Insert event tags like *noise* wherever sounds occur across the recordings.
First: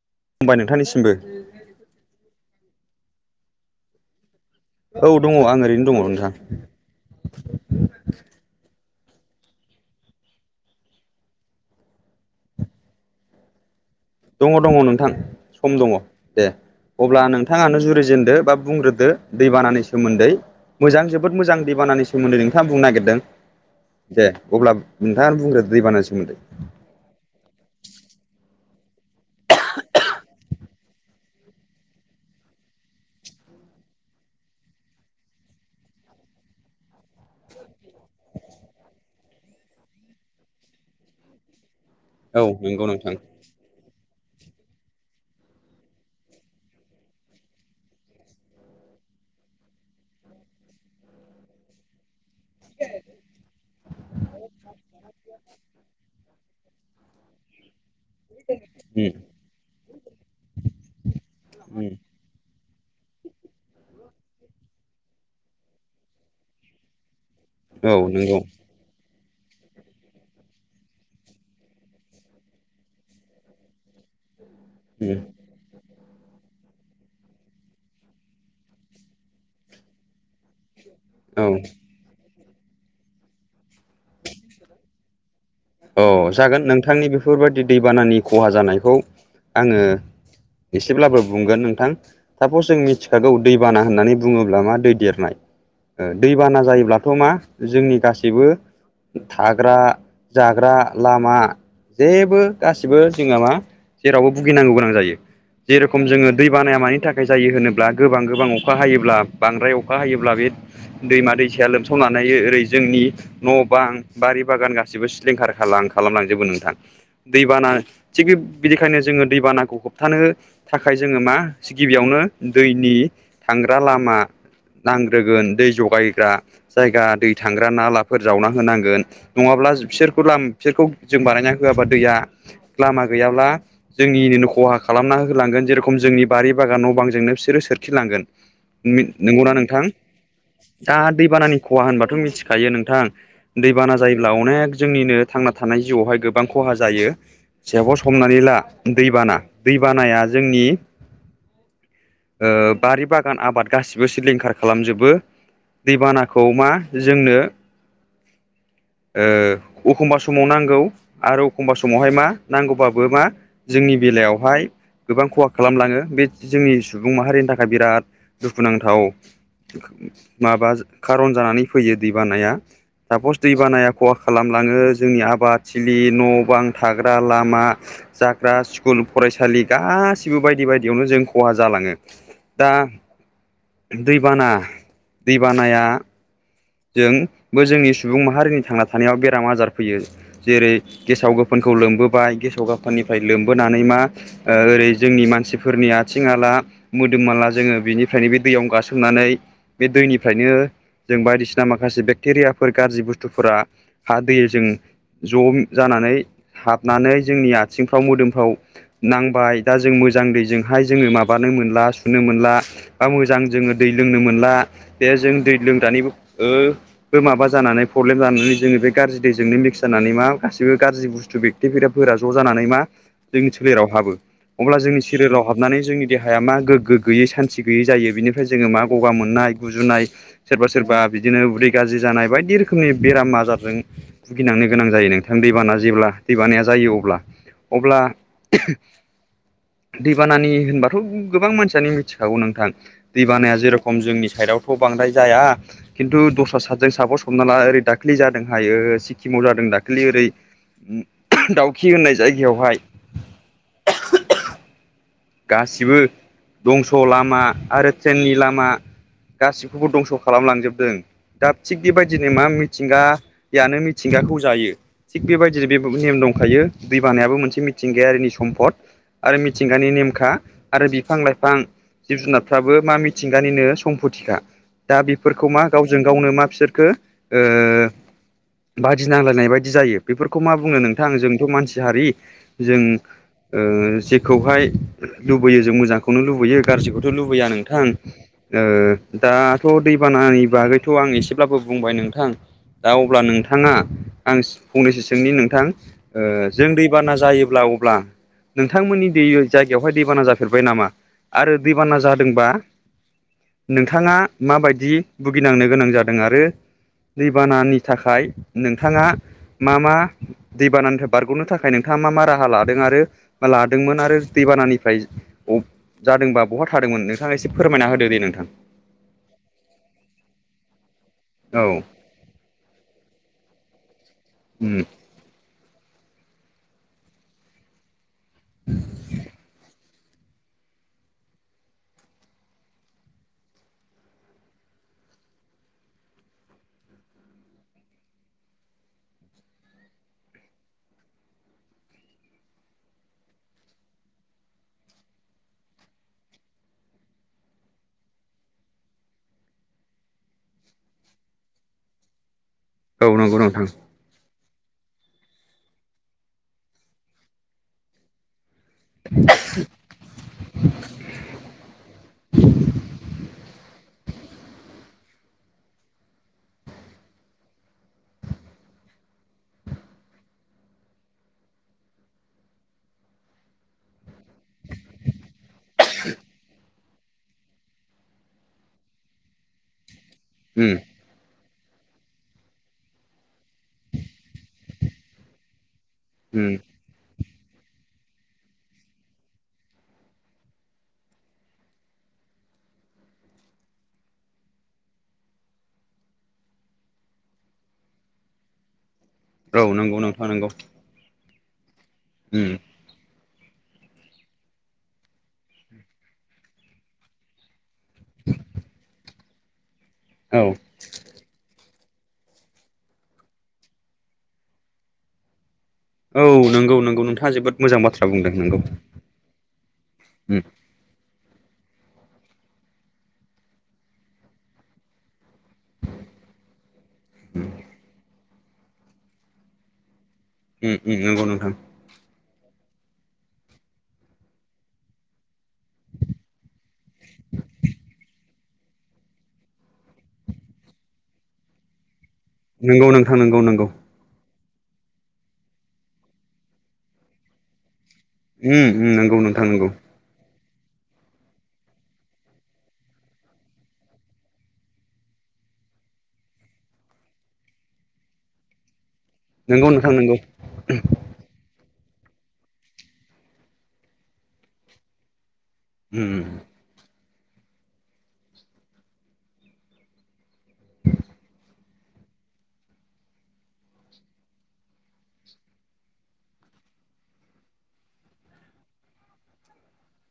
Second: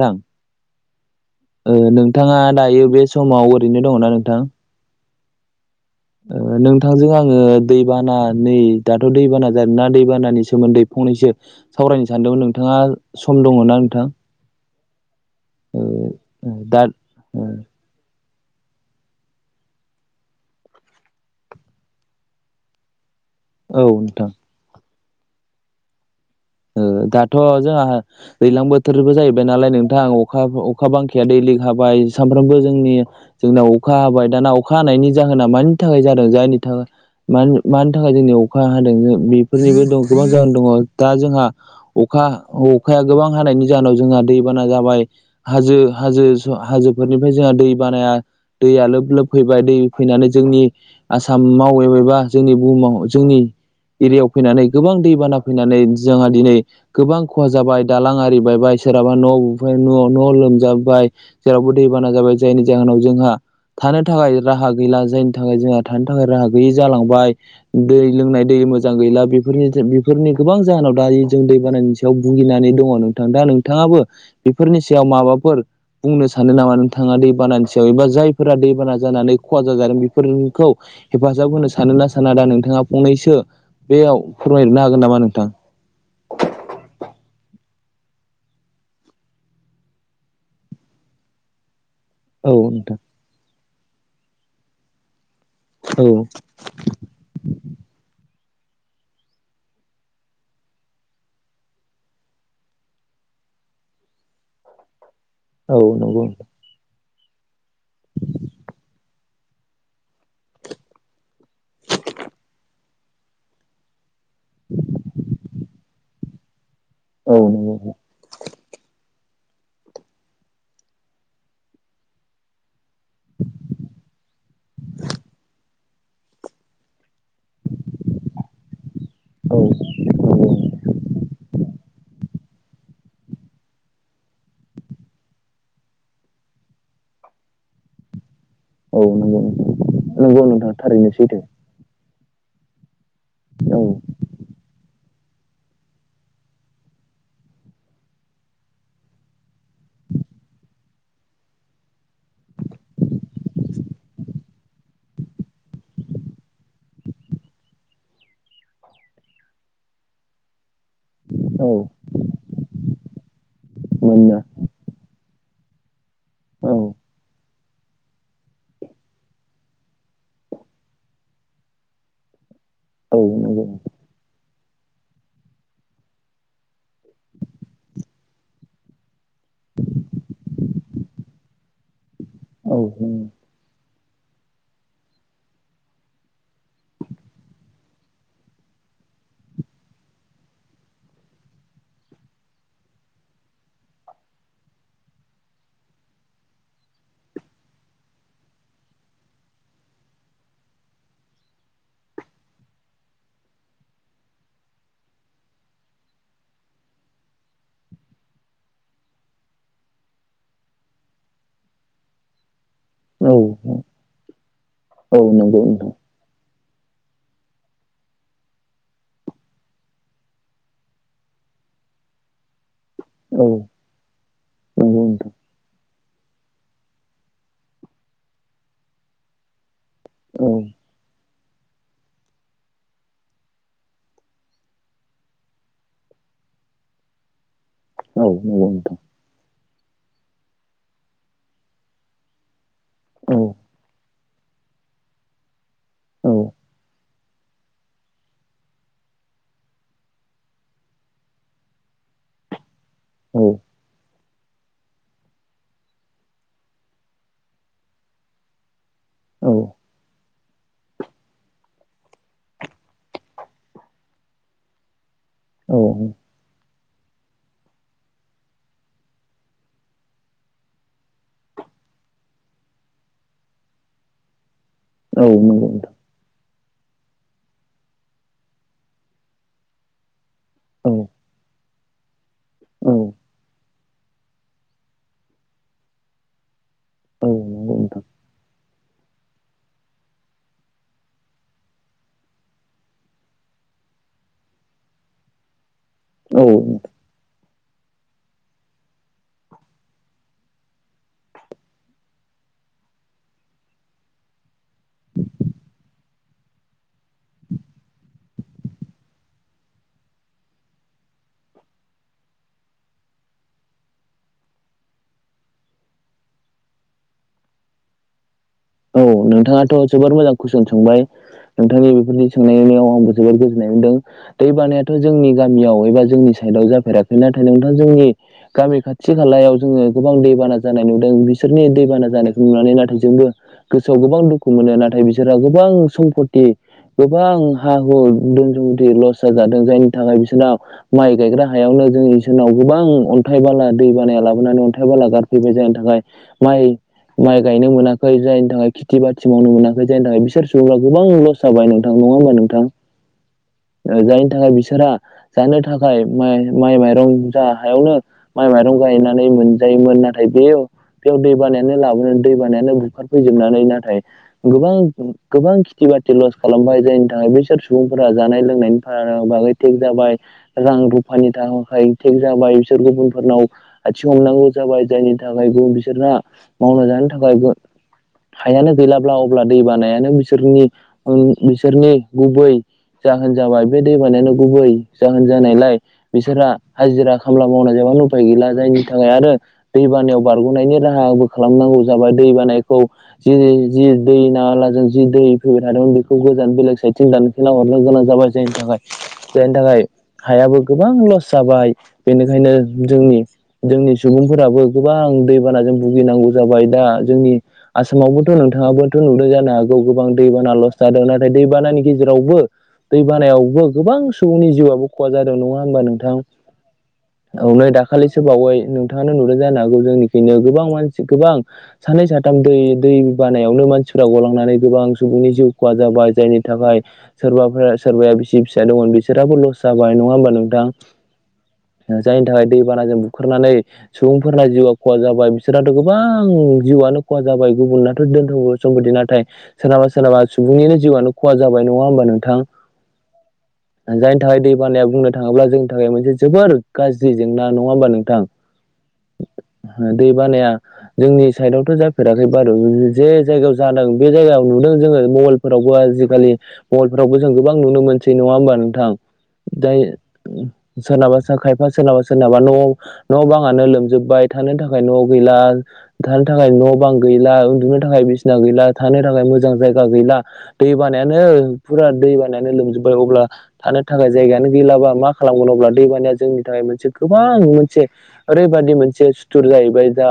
नोंथां खुलुमबाय नोंथांनिसिमबो ओ नोंथाङा दायो बे समाव ओरैनो दङना नोंथां औ दङ आं ओरैनो दङ नोंथां नोंथांजों आङो दैबाना नि दाथ' दैबाना जादों ना दैबानानि सोमोन्दै फंनैसो सावरायनो सानदोंमोन नोंथाङा सम दङ ना नोंथां दङ दङ नोंथां सम ओ दङ दे दा अब्ला नोंथाङानो जुरिजेनदो बा बुंग्रोदो दैबानानि सोमोन्दै मोजां जोबोद मोजां दैबानानि सोमोन्दै नोंथाङा बुंनो नागिरदों औ नोंथां। दे अब्ला नोंथाङानो बुंग्रो दैबानानि सोमोन्दै औ दाथ' जोंहा दैज्लां बोथोरबो जाहैबाय नालाय नोंथां अखा - अखा बांखाया दैलि हाबाय सानफ्रोमबो जोंनि जोंनाव अखा हाबाय दाना अखा हानायनि जाहोना मानि थाखाय जादों जायनि थाखाय मानि थाखाय जोंनि अखा हादों बेफोरनिबो दं गोबां जाहोन दङ दा जोंहा अखा औ नंगौ अखाया नोंथां गोबां हानायनि जाहोनाव जोंहा दै बाना जाबाय हाजो- हाजो हाजोफोरनिफ्राय जोंहा दै बानाया दैया लोब लोब फैबाय दै फैनानै जोंनि आसामाव एबा जोंनि बुहुमाव जोंनि एरियायाव फैनानै गोबां दैबाना फैनानै जोंहा दिनै गोबां खहा जाबाय दालां आरिबायायबाय उम सोरहाबा न' न' न' लोमजाबाय जेरावाबबो उम दैबाना जाबाय जायनि जाहोनाव जोंहा थानो थाखाय राहा गैला जायनि थाखाय जोंहा थानो थाखाय राहा गैयि जालांबाय औ दै नंगौ लोंनाय दै मोजां गैला बेफोरनि बेफोरनि गोबां जाहोनाव दायो जों दै बानायनि सायाव भुगिनानै दङ नोंथां दा नोंथाङाबो बेफोरनि सायाव उम माबाफोर बुंनो सानो नामा नोंथाङा दैबानानि सायाव एबा जायफोरा दैबाना जानानै खहा जा जादों बेफोरखौ हेफाजाब होनो सानो ना साना दा नोंथाङा फंनैसो बेयाव फोरमाय हरनो हागोन नामा नोंथां औ जागोन नोंथांनि बेफोरबायदि दैबानानि खहा जानायखौ आङो एसेब्लाबो बुंगोन नोंथां औ सापस जों नोंथां मिथिखागौ दैबाना होननानै बुङोब्ला मा दै देरनाय औ दैबाना जायोब्लाथ' मा जोंनि गासैबो थाग्रा जाग्रा लामा जेबो गासिबो जोंहा मा जेरावबो भुगिनांगौ गोनां जायो। जेर'खम नंगौ जोङो नोंथां। दै बानाया मानि थाख जायो होनोब्ला गोबां गोबां अखा हायोब्ला बांद्राय अखा हायोब्ला बे दैमा दैसाया लोमसावनानै हायो ओरै जोंनि न' बां बारि बागान गासिबो सिलिंखार खालाम-खालामलांजोबो नोंथां। औ दैबाना नंगौ थिग बे बिदिखायनो जोङो दैबानाखौ होबथानो थाखाय जोङो मा गिबियावनो दैनि थांग्रा लामा नांग्रोगोन दै ज'गायग्रा जायगा दै थांग्रा नालाफोर जावनां होनांगोन औ नङाब्ला बिसोरखौ लाम नंगौ बिसोरखौ जों बानायना होयाबा दैया लामा गैयाब्ला जोंनिनो खहा खालामना होलांगोन जेर'खम जोंनि बारि बागान न' बांजोंनो बिसोरो सोरखिलांगोन औ नो नंगौ नंगौना नोंथां नंगौ नोंथां दा थारैनो सैथो दैबानानि खहा होनबाथ' थिखायो नोंथां औ दैबाना जायोब्ला अनेक जोंनिनो थांना थानाय जिउआवहाय गोबां खहा जायो साफस हमनानै ला दैबाना दैबानाया जोंनि *inaudible* ओ बारि बागान आबाद गासिबो सिलिंखार खालामजोबो। दैबानाखौ मा जोंनो ओ अखमबा समाव नांगौ आरो औ अखमबा समावहाय मा नांगौबाबो मा जोंनि मानोना बेलायावहाय गोबां खहा खालामलाङो बे जोंनि औ सुबुं माहारिनि थाख दा बिराद दुखुनांथाव। माबा खारन जानानै फैयो दै बानाया औ सापस दै नंगौ बानाया खहा खालाम लाङो जोंनि आबादथिलि न बां थाग्रा लामा जाग्रा स्कुल फरायसालि गासिबो बायदि बायदियावनो जों खहा जालाङो। दा औ। दैबाना दैबानाया जों बो जोंनि सुबुं माहारिनि थांना थानायाव बेराम आजार फैयो। जेरै गेसाव गोफोन‌ खौ लोमबोबाय गेसाव गोफोननिफ्राय लोमबोनानै मा ओरै जोंनि मानसिफोरनि आथिं आला मोदोम माला जोङो बिनिफ्रायनो बे दैयाव गासोमनानै बे दैनिफ्रायनो जों बायदिसि माखासे बेक्टेरियाफोर गाज्रि बुस्थुफोरा हा दैजों ज' जानानै हाबनानै जोंनि आथिंफ्राव मोदोमफ्राव नांबाय दा जों मोजां दैजोंहाय जोङो माबानो मोनला सुनो मोनला बा औ मोजां जोङो दै लोंनो मोनला बे औ जों दै नंगौ नोंथां लोंग्रानिबो ओ बो माबा जानानै प्रब्लेम जानानै जोङो बे गाज्रि दैजोंनो मिक्स जानानै मा गासिबो गाज्रि बुस्थु बे थेफोरा-फोरा ज' जानानै मा औ जोंनि सोलेराव हाबो। अब्ला जोंनि नंगौ नोंथां सोरियोलाव हाबनानै जोंनि देहाया मा गोग्गो गैयै सान्थि गैयै जायो। बेनिफ्राय जोङो मा गगा मोनना नाय गुजुनाय औ सोरबा सोरबा बिदिनो उदै गाज्रि जानाय बायदि रोखोमनि बेराम आजारजों भुगिनांनो गोनां जायो नोंथां दैबाना जेब्ला दैबानाया जायो अब्ला अब्ला औ नंगौ नोंथां *inaudible* दैबानानि होनबाथ' गोबां मानसियानो मिथिखागौ नोंथां। औ दैबानाया जेरेखम जोंनि साइडआवथ' बां द्राय जाया। खिन्थु औ दस्रा सादजों साफस हमना ला ओरै दाख्लि जादों हायो सिक्किमाव जादों दाख्लि ओरै दाउखि होननाय जायगायावहाय। ग। *inaudible* गासिबो दंस लामा आरो ट्रेननि लामा। औ गासिखौबो दंस' खालामलांजोबदों। दा थिग बेबायदिनो मा मिथिंगायानो मिथिंगाखौ जायो। थिग बेबायदिनो बे औ नेम दंखायो। दै बानायाबो मोनसे मिथिंगायारिनि सम्पद। आरो मिथिंगानि नेम खा आरो बिफां-लाइफां, जिब-जुनारफ्राबो मा मिथिंगानिनो सम्फथिखा। दा औ बेफोरखौ मा नंगौ नोंथां गावजों गावनो मा बिसोरखो ओ बादि नांलायनाय बायदि जायो बेफोरखौ मा बुङो औ नोंथां औ जोंथ' मानसि हारि जों ओ जेखौहाय लुबैयो जों मोजांखौनो लुबैयो गाज्रिखौथ' औ लुबैया नंगौ नोंथां ओ दाथ' दै बानानि बागैथ' आं एसेब्लाबो बुंबाय नोंथां दा अब्ला नोंथाङा आं फंनैसो सोंनि नोंथां ओ जों औ दैबाना जायोब्ला अब्ला नोंथांमोननि दै जा गायावहाय दैबाना जाफेरबाय नामा? आरो दैबाना जादोंबा नोंथाङा माबायदि भुगिनांनो गोनां जादों आरो दैबानानि थाखाय नोंथाङा मा मा दैबानानिफ्राय बारग'नो थाखाय नोंथा ङा मा मा राहा लादों? आरो लादोंमोन आरो दैबानानिफ्राय ब जादोंबा बहा थादोंमोन? नोंथां एसे फोरमायना होदो दे नोंथां। औ नोंथाङाथ' जोबोर मोजां कुइसन सोंबाय । औ नोंथांनि बेफोरनि सोंनायनायाव आंबो जोबोर गोजोननाय मोनदों । दै उम बानायाथ' जोंनि गामियाव एबा जोंनि साइदआव जाफेराखै नाथाय नोंथां जोंनि गामि खाथि-खालायाव जोङो गोबां दैबाना जानाय नुदों बिसोरनि दैबाना जानायखौ नुनानै नाथाय जोंबो गोसोआव गोबां दुखु मोनो। नाथाय बिसोरहा गोबां सम्फथि गोबां हा-हु, दोन-सम्फथि लस जाजादों जायनि थाखाय बिसोरना माइ गायग्रा हायावनो जों इसोरनाव गोबां अन्थाइ बाला दै बानाया लाबोनानै अन्थाइ बाला गारफैबाय जायनि थाखाय माइ माइ गायनो मोनाखै जाय नि थाखाय खिथि-बाथि मावनो मोनाखै जायनि थाखाय बिसोर सुबुङा गोबां लस जाबाय नोंथां। नङा होमबा नों औ नंगौ नोंथां । थाखाय बिसोरा जानो थाखाय माइ-माइ-माइरं जा हायावनो माइ माइरं गायनानै मोनजायोमोन नाथाय बे बेयाव दै बानायानो लाबोनो दै बानायानो बुखार नानै नाथाय गोबां गोबां खिथि-बाथि लस खालामबाय जायनि थाखाय बैसोर सुबुंफोरा जानाय लोंनायनि फार-बागै थेग जाबाय रां-रुफानि थाखाय थेग जाबाय बिसोर गुबुनफोरनाव आयथिं हमनांगौ जाबाय जायनि थाखाय बिसोरना मावना जानो थाखायबो हायानो गैलाब्ला अब्ला दै बानायानो बिसोरनि उम बिसोरनि गुबै जाहोन जाबाय। बे दै बानायानो गुबै जाहोन जानायलाय बिसोरा उम हाजिरा खामला मावनाय जायाबानो उफाय गैला जायनि थाखाय आरो दै बानायाव बारग'नायनि राहाबो खालामनांगौ जाबाय दै बाना खौ जि-जि दै नालाजों जि दै फैबाय थादोंमोन बेखौ गोजान बेलेग साइडथिं दानखेना हर नो गोनां जाबाय जायनि थाखाय जायनि औ थाखाय नंगौ नोंथां नंगौ हायाबो गोबां लस जाबाय उम बेनिखायनो जोंनि जोंनि सुबुंफोराबो गोबां दैबानाजों भुगिनांगौ जाबाय दा जोंनि आसामावबोथ' नोंथाङाबोथ' नुदों जानो हागौ गोबां औ दैबाना लस जादों नाथाय दैबानानि गेजेरावबो दै बानायावबो गोबां सुबुंनि जिउआबो खहा जादों नङा होनबा नोंथां? औ नंगौ नंगौ नोंथाङा औ जोबोद मोजां बाथ्रा दाखालिसो बुंदों बावै नंगौ नोंथाङानो नुदों जानो हागौ जोंनिखैनो उम गोबां मानसि गोबां सानै साथाम दै-दै बानायावनो मानसिफोरा गलांनानै गोबां सुबुंनि जिउ खहा जाबाय जायनि थाखाय सोरबा सोरबाया बिसि-फिसा दं बिसोराबो लस जाबाय नङा होमबा नोंथां? उम उम नंगौ नोंथां ओ जायनि थाखाय दै बानाजों बुखारनानै सुबुंफोरना जिउआ खहा जाबाय बिसोरथ' गोबां जिउआनो खहा जाबाय गुबुननाथ' दोन-सम्फथि नाथाय सोरनाबा सोरनाबा सुबुंनिनो जिउआ खहा जाबाय नङा होमबा नों नोनगौ नोंथां नोंगौ नोंगौ । थाखाय दै बानाया बुंनो थाङोब्ला जोंनि थाखाय मोनसे जोबोर गाज्रि जेंना नङा होमबा नों थां? उम उम नंगौ नोंथां नंगौ ओ दै बानाया जोंनि साइदावथ' जा फेराखै बारु जे जायगायाव जादों बे जायगायाव नुदों जोङो मबेलफोरावबो आजिखालि मबेल‌ फोरावबो गोबां नुनो मोनसै। नङा होमबा नोंथां? नंगौ जाय नोंथां नंगौ सोरनाबा खायफा सोरनाबा सोरनाबा न' न' बाङानो लोमजोबबाय थानो थाखाय न' गैला थानो उम थाखाय न' बां गैला, उन्दुनो थाखाय बिसिना गैला, थानो थाखाय मोजां जायगा गैला दै बानायानो फुरा दै बानायानो लोमजोबबाय अब्ला थानो थाखाय जायगायानो गैलाबा मा खालामगोन अब्ला दै बानाया जोंनि थाखाय मोनसे गोबां मोनसे ओरैबादि मोनसे सुथुर जाहैबाय दा।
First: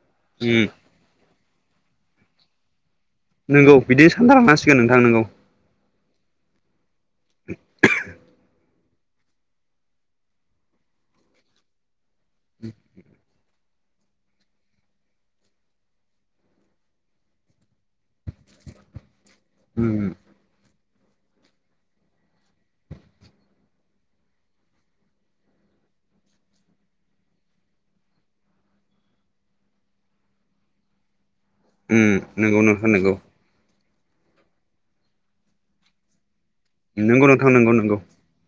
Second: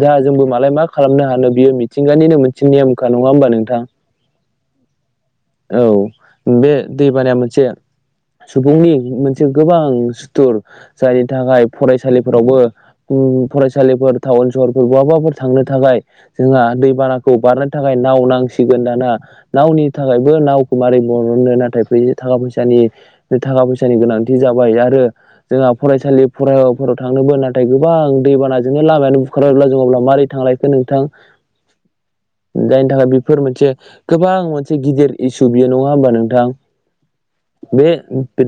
दा जोंबो उम मालाय मा खालामनो हानो बियो मिथिंगानिनो मोनसे नेयम। खा नङा होमबा नंगौ नोंथां बिदि सानना लानांसिगोन नोंथां नंगौ औ। बे दै बानाया मोनसे सुबुंनि मोनसे गोबां सुथुर जायनि थाखाय फरायसालिफोरावबो उम फरायसालिफोर टाउन सहरफोर बहाबाफोर थांनो थाखाय जोंहा दैबानाखौ बारनो थाखाय नाव नांसिगोन दाना। नावनि उम थाखायबो नाव मारै बरननो नाथाय फै थाखा फैसानि थाखा फैसानि गोनांथि जाबाय आरो जोंहा फरायसालि फरायफोराव थांनोबो नाथाय गोबां दैबानाजोंनो लामायानो बुखारबायब्ला जों अब्ला मारै थांलाय नोंथां। उम नंगौ जायनि नोंथां थाखाय नंगौ बेफोर मोनसे गोबां मोनसे गिदिर इसु बियो नङा होमबा नोंथां। नंगौ नोंथां नंगौ बे नंगौ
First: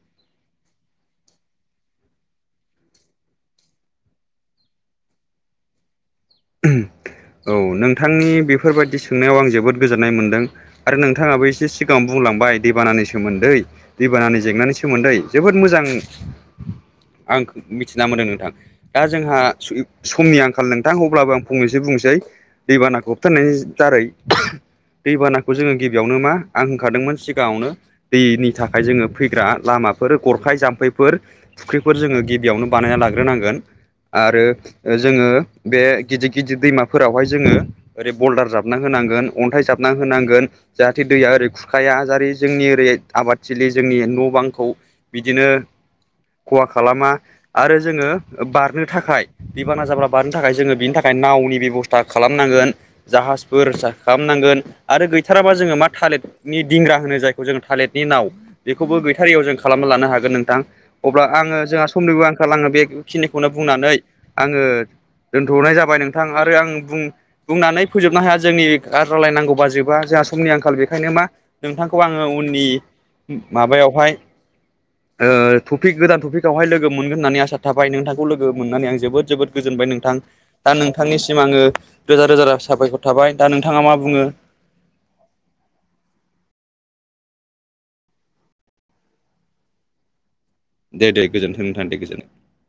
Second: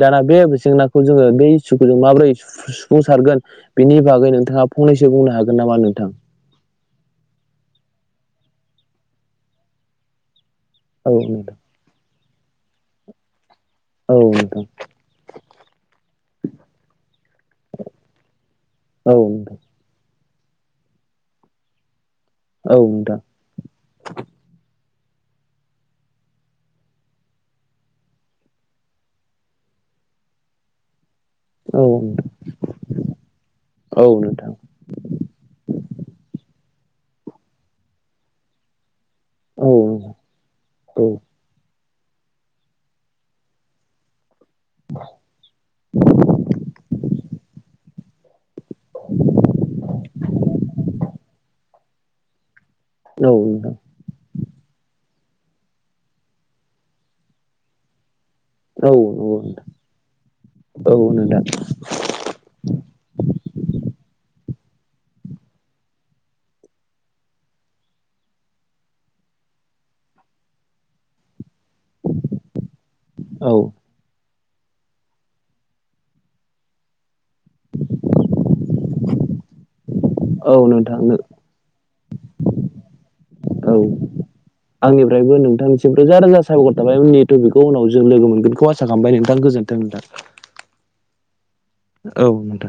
दाना बे जेंनाखौ जोंङो बेै इसुखौ जों माबोरै सुफुंसारगोन बेनि बागै नोंथाङा फंनैसो बुं नो हागोन नामा नोंथां। *unintelligible* औ नोंथांनि बेफोरबायदि सोंनायाव आं जोबोद गोजोननाय मोनदों। आरो औ नोंथाङाबो नोंथां एसे सिगाङाव बुंलांबाय दैबानानि सोमोन्दै। औ दैबानानि नोंथां जेंनानि सोमोन्दै जोबोद मोजां आं मिथिना मोनदों नोंथां। दा औ जोंहा समनि आंखाल नोंथां अ ब्लाबो आं फंनैसो बुंनोसै दैबानाखौ नोंथां होबथायनि दारै। दैबानाखौ जोंङो गिबियावनो मा आं होनखादोंमोन सिगाङावनो दैनि थाखाय जोंङो फैग्रा लामा फोर गरखाय जाम्फैफोर औ नोंथां फुख्रिफोर जोंङो औ गिबियावनो बानायना लाग्रोनांगोन। औ आरो नोंथां जोंङो बे गिदिर गिदिर दैमाफोरावहाय जोंङो ओरै बल्दार जाबना होनांगोन। अन्थाइ औ जाबना होनांगोन जाहाथे औ दैया ओरै खुर खाया जारै जोंनि ओरै आबादथिलि जोंनि न' बां खौ बिदिनो खहा खालामा आरो जोङो बारनो थाखाय दैबाना जाब्ला बारनो थाखाय जोंङो बिनि थाखाय नावनि बेबस्था खालामनांगोन। औ जाहाजफोर नोंथां खालामनांगोन आरो गै थाराबा जोङो मा थालिरनि दिंग्रा होनो जायखौ जोङो थालिरनि नाव। बेखौबो गैथारियाव जों औ खालामना लानो हागोन नोंथां औ अब्ला नोंथां आंङो जोंहा समनिबो आंखाल आंङो बेखिनिखौ नों बुंनानै आङो दोनथ'नाय जा बाय नोंथां आरो आं बुं बुंनानै फोजोबनो हाया जोंनि *unintelligible* नांगौ बा जोबा जोंहा समनि आंखाल बे खायनो मा नोंथांखौ आङो उननि माबायावहाय *inaudible* ओ टपिक गोदान टपिकआवहाय लोगो मोनगोन होननानै आसा थाबाय नोंथांखौ लोगो मोननानै आं जोबोद जोबोद गोजोनबाय नोंथां। औ औ दा नोंथां नोंथांनिसिम आंङो रोजा रोजा रा साबायखर थाबाय। दा औ नोंथाङा मा बुङो? आंनिफ्रायबो नोंथांनिसिम रोजा रोजा साबायखर था बाय उननि टपिकखौ उनाव जों लोगो मोनगोनखौ आसा खालामबाय नोंथां गोजोन्थों नोंथां। दे दे गोजोन्थों नोंथां दे गोजोननाय। औ नोंथां